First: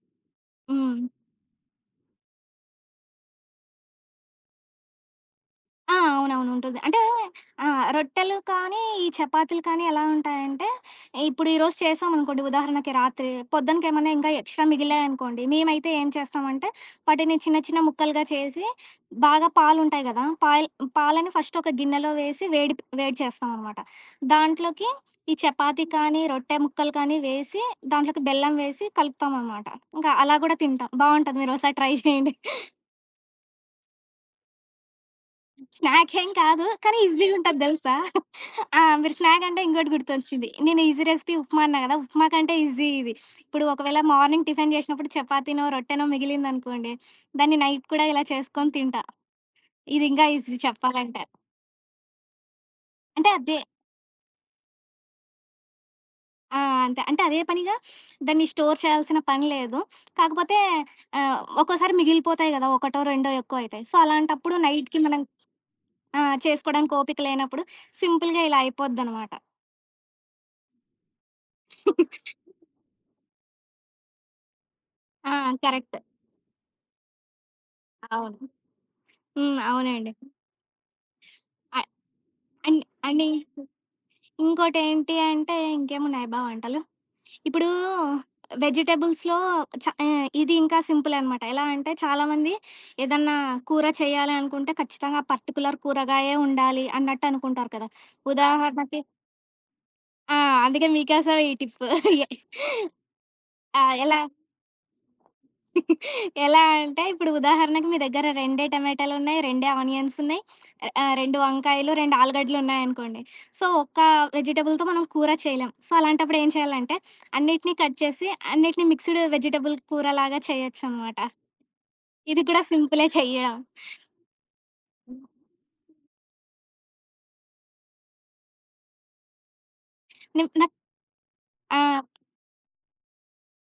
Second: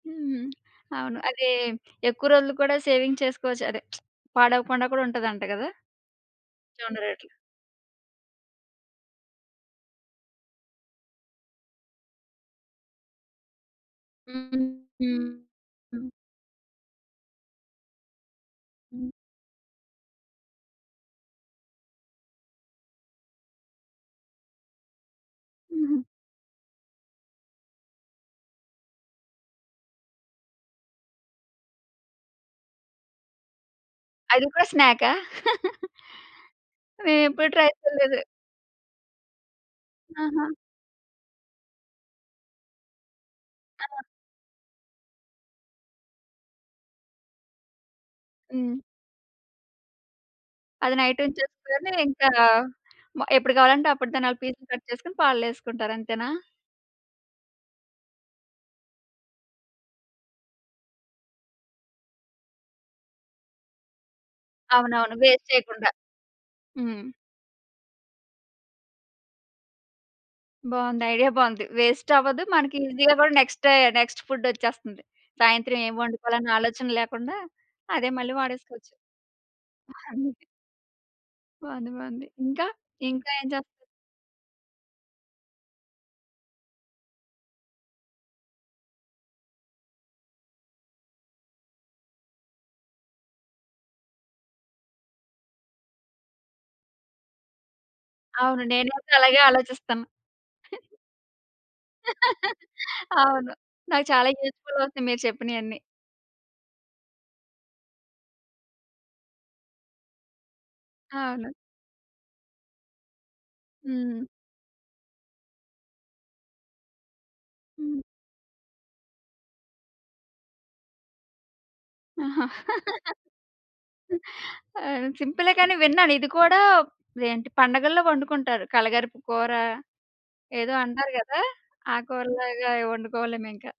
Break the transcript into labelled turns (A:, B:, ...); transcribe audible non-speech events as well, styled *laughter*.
A: హ్మ్.
B: హ్మ్.
A: అవును. అదీ ఎక్కువ రోజులు కూడా సేవింగ్ చేసుకోవచ్చు. అదే *smacks lips* పాడవకుండా కూడా ఉంటదంట గదా!
B: ఆ! అవునవును. ఉంటుంది.
A: జొన్న
B: అంటే
A: రొట్లు.
B: ఆహ్, రొట్టెలు కానీ ఈ చపాతీలు కానీ ఎలా ఉంటాయంటే, ఇప్పుడు ఈ రోజు చేసామనుకోండి. ఉదాహరణకి రాత్రి. పొద్దునకి ఏమన్నా ఇంకా
A: హుహు.
B: ఎక్స్‌ట్రా
A: హ్మ్.
B: మిగిలాయనుకోండి, మేమైతే ఏం చేస్తామంటే, వాటిని చిన్న చిన్న ముక్కలుగా చేసి
A: హ్మ్.
B: బాగా పాలుంటాయి గదా! పాయ్ పాలని ఫస్ట్ ఒక గిన్నెలో వేసి, వేడి ప్ వేడి చేస్తాం అనమాట. దాంట్లోకి ఈ చపాతీ
A: హుహు.
B: కానీ రొట్టె ముక్కలు కానీ వేసి, దాంట్లోకి బెల్లం వేసి కలుపుతాం అనమాట. ఇంకా అలా గూడా తింటాం. బావుంటది. మీరోసారి ట్రై జేయండి. *giggles*
A: అది కూడ స్నాకా? *chuckles*
B: స్నాక్ ఏం కాదు. కానీ ఈజీ
A: నేనెప్పుడు
B: గుంటది
A: ట్రై
B: దెలుసా.
A: చేయలేదు.
B: *chuckles* ఆ! మీరు స్నాక్ అంటే ఇంకోటి
A: ఆహా!
B: గుర్తొచ్చింది. నేను ఈజీ రెసిపీ ఉప్మా అన్నా గదా! ఉప్మా కంటే ఈజీ ఇది. ఇప్పుడు ఒకవేళ
A: ఆ!
B: మార్నింగ్ టిఫెన్ జేశినప్పుడు చపాతీనో, రొట్టెనో, మిగిలిందనుకోండి. *sniffs* దాన్ని నైట్ కూడా ఇలా చేసుకొని
A: హ్మ్.
B: తింటా. ఇది ఇంకా ఈజీ
A: అది నైట్
B: చెప్పాలంటే.
A: ఉంచేసుకొని, ఇంకా మా
B: అంటే
A: ఎప్పుడు
B: అద్దే
A: కావాలంటే అప్పుడు దాన్న‌లా పీసులు కట్ చేసుకొని, పాలల్లో ఏసుకుంటారు. అంతేనా?
B: ఆ! అంతే. అంటే అదే పనిగా *sniffs* దాన్ని స్టోర్ చేయాల్సిన పని లేదు. కాకపోతే ఆహ్, ఒక్కోసారి మిగిలిపోతయి గదా! ఒకటో రెండో ఎక్కువయితే. సో, అలాంటప్పుడు నైట్‌కి
A: అవునవును.
B: మనం
A: వేస్ట్ చేయకుండా.
B: ఆ! చేసుకోడానికి
A: హ్మ్.
B: ఓపిక లేనప్పుడు సింపుల్‌గా ఇలా అయిపోద్దనమాట.
A: బావుంది. ఐడియా బావుంది. వేస్ట్ అవ్వదు
B: *chuckles*
A: మనకి ఈజీ‌గా గూడా నెక్స్ట్ డే నెక్స్ట్ ఫు‌డ్ ఒచ్చేస్తంది.
B: ఆ!
A: సాయంత్రం ఏం
B: కరెక్ట్.
A: వండుకోవాలన్న ఆలోచన లేకుండా అదే మళ్ళీ
B: అవును.
A: వాడేసుకోవచ్చు.
B: హ్మ్. అవునండి.
A: అంతే.
B: అ
A: బావుంది బావుంది. ఇంకా?
B: అండ్ అండ్
A: ఇంకా ఏం చే
B: ఇంకో ఇంకోటేంటి అంటే, ఇంకేమున్నాయబ్బా వంటలు! ఇప్పుడూ, వెజిటబుల్స్‌లో చా ఏ ఇది ఇంకా సింపులె అనమాట. ఎలా అంటే చాలామంది ఏదన్నా కూర చెయ్యాలి అనుకుంటే ఖచ్చితంగా పర్టిక్యులర్ కూరగాయే ఉండాలి అన్నట్టు అనుకుంటారు కదా!
A: అవును.
B: ఉదాహరణకి
A: నేనైతే అలాగే ఆలోచిస్తాను.
B: ఆ! అందుకే
A: *chuckles*
B: మీ కోసమే ఈ టిప్. *chuckles* యే
A: *laughs* అవును.
B: ఆ!
A: నాకు
B: ఎలా
A: చాలా యూజ్‌ఫుల్ అవుతాయి. మీరు చెప్పినియన్ని.
B: *chuckles* ఎలా అంటే ఇప్పుడు ఉదాహరణకు మీ దగ్గర రెండే టమాటాలున్నయి, రెండే ఆనియన్స్ ఉన్నయి, *sniffs* ఆహ్, ఆ 2
A: అవును.
B: వంకాయలు, 2 ఆలుగడ్డలు ఉన్నాయనుకోండి. సో, ఒక్క
A: హ్మ్.
B: వెజిటబుల్‌తో మనం కూర చేయలేం. సో, అలాంటప్పుడు ఏం చేయాలంటే, అన్నిటిని కట్
A: హ్మ్.
B: చేసి అన్నిటిని మిక్స్‌డ్ వెజిటబుల్ కూర లాగా చేయొచ్చన‌మాట. ఇది
A: ఆహా!
B: కూడా సింపులే చెయ్యడం.
A: *chuckles* అ ఆహ్,
B: హ్మ్.
A: సింపులే. కానీ విన్నాను ఇది కూడా ఏంటి పండగల్లో ఒండుకుంటారు. కలగరుపు కూర,
B: నిమ్ నాక్
A: ఏదో అంటారు గదా! ఆ
B: ఆ!
A: కూర లాగా అయి ఒండుకోవా‌లేమో ఇంకా.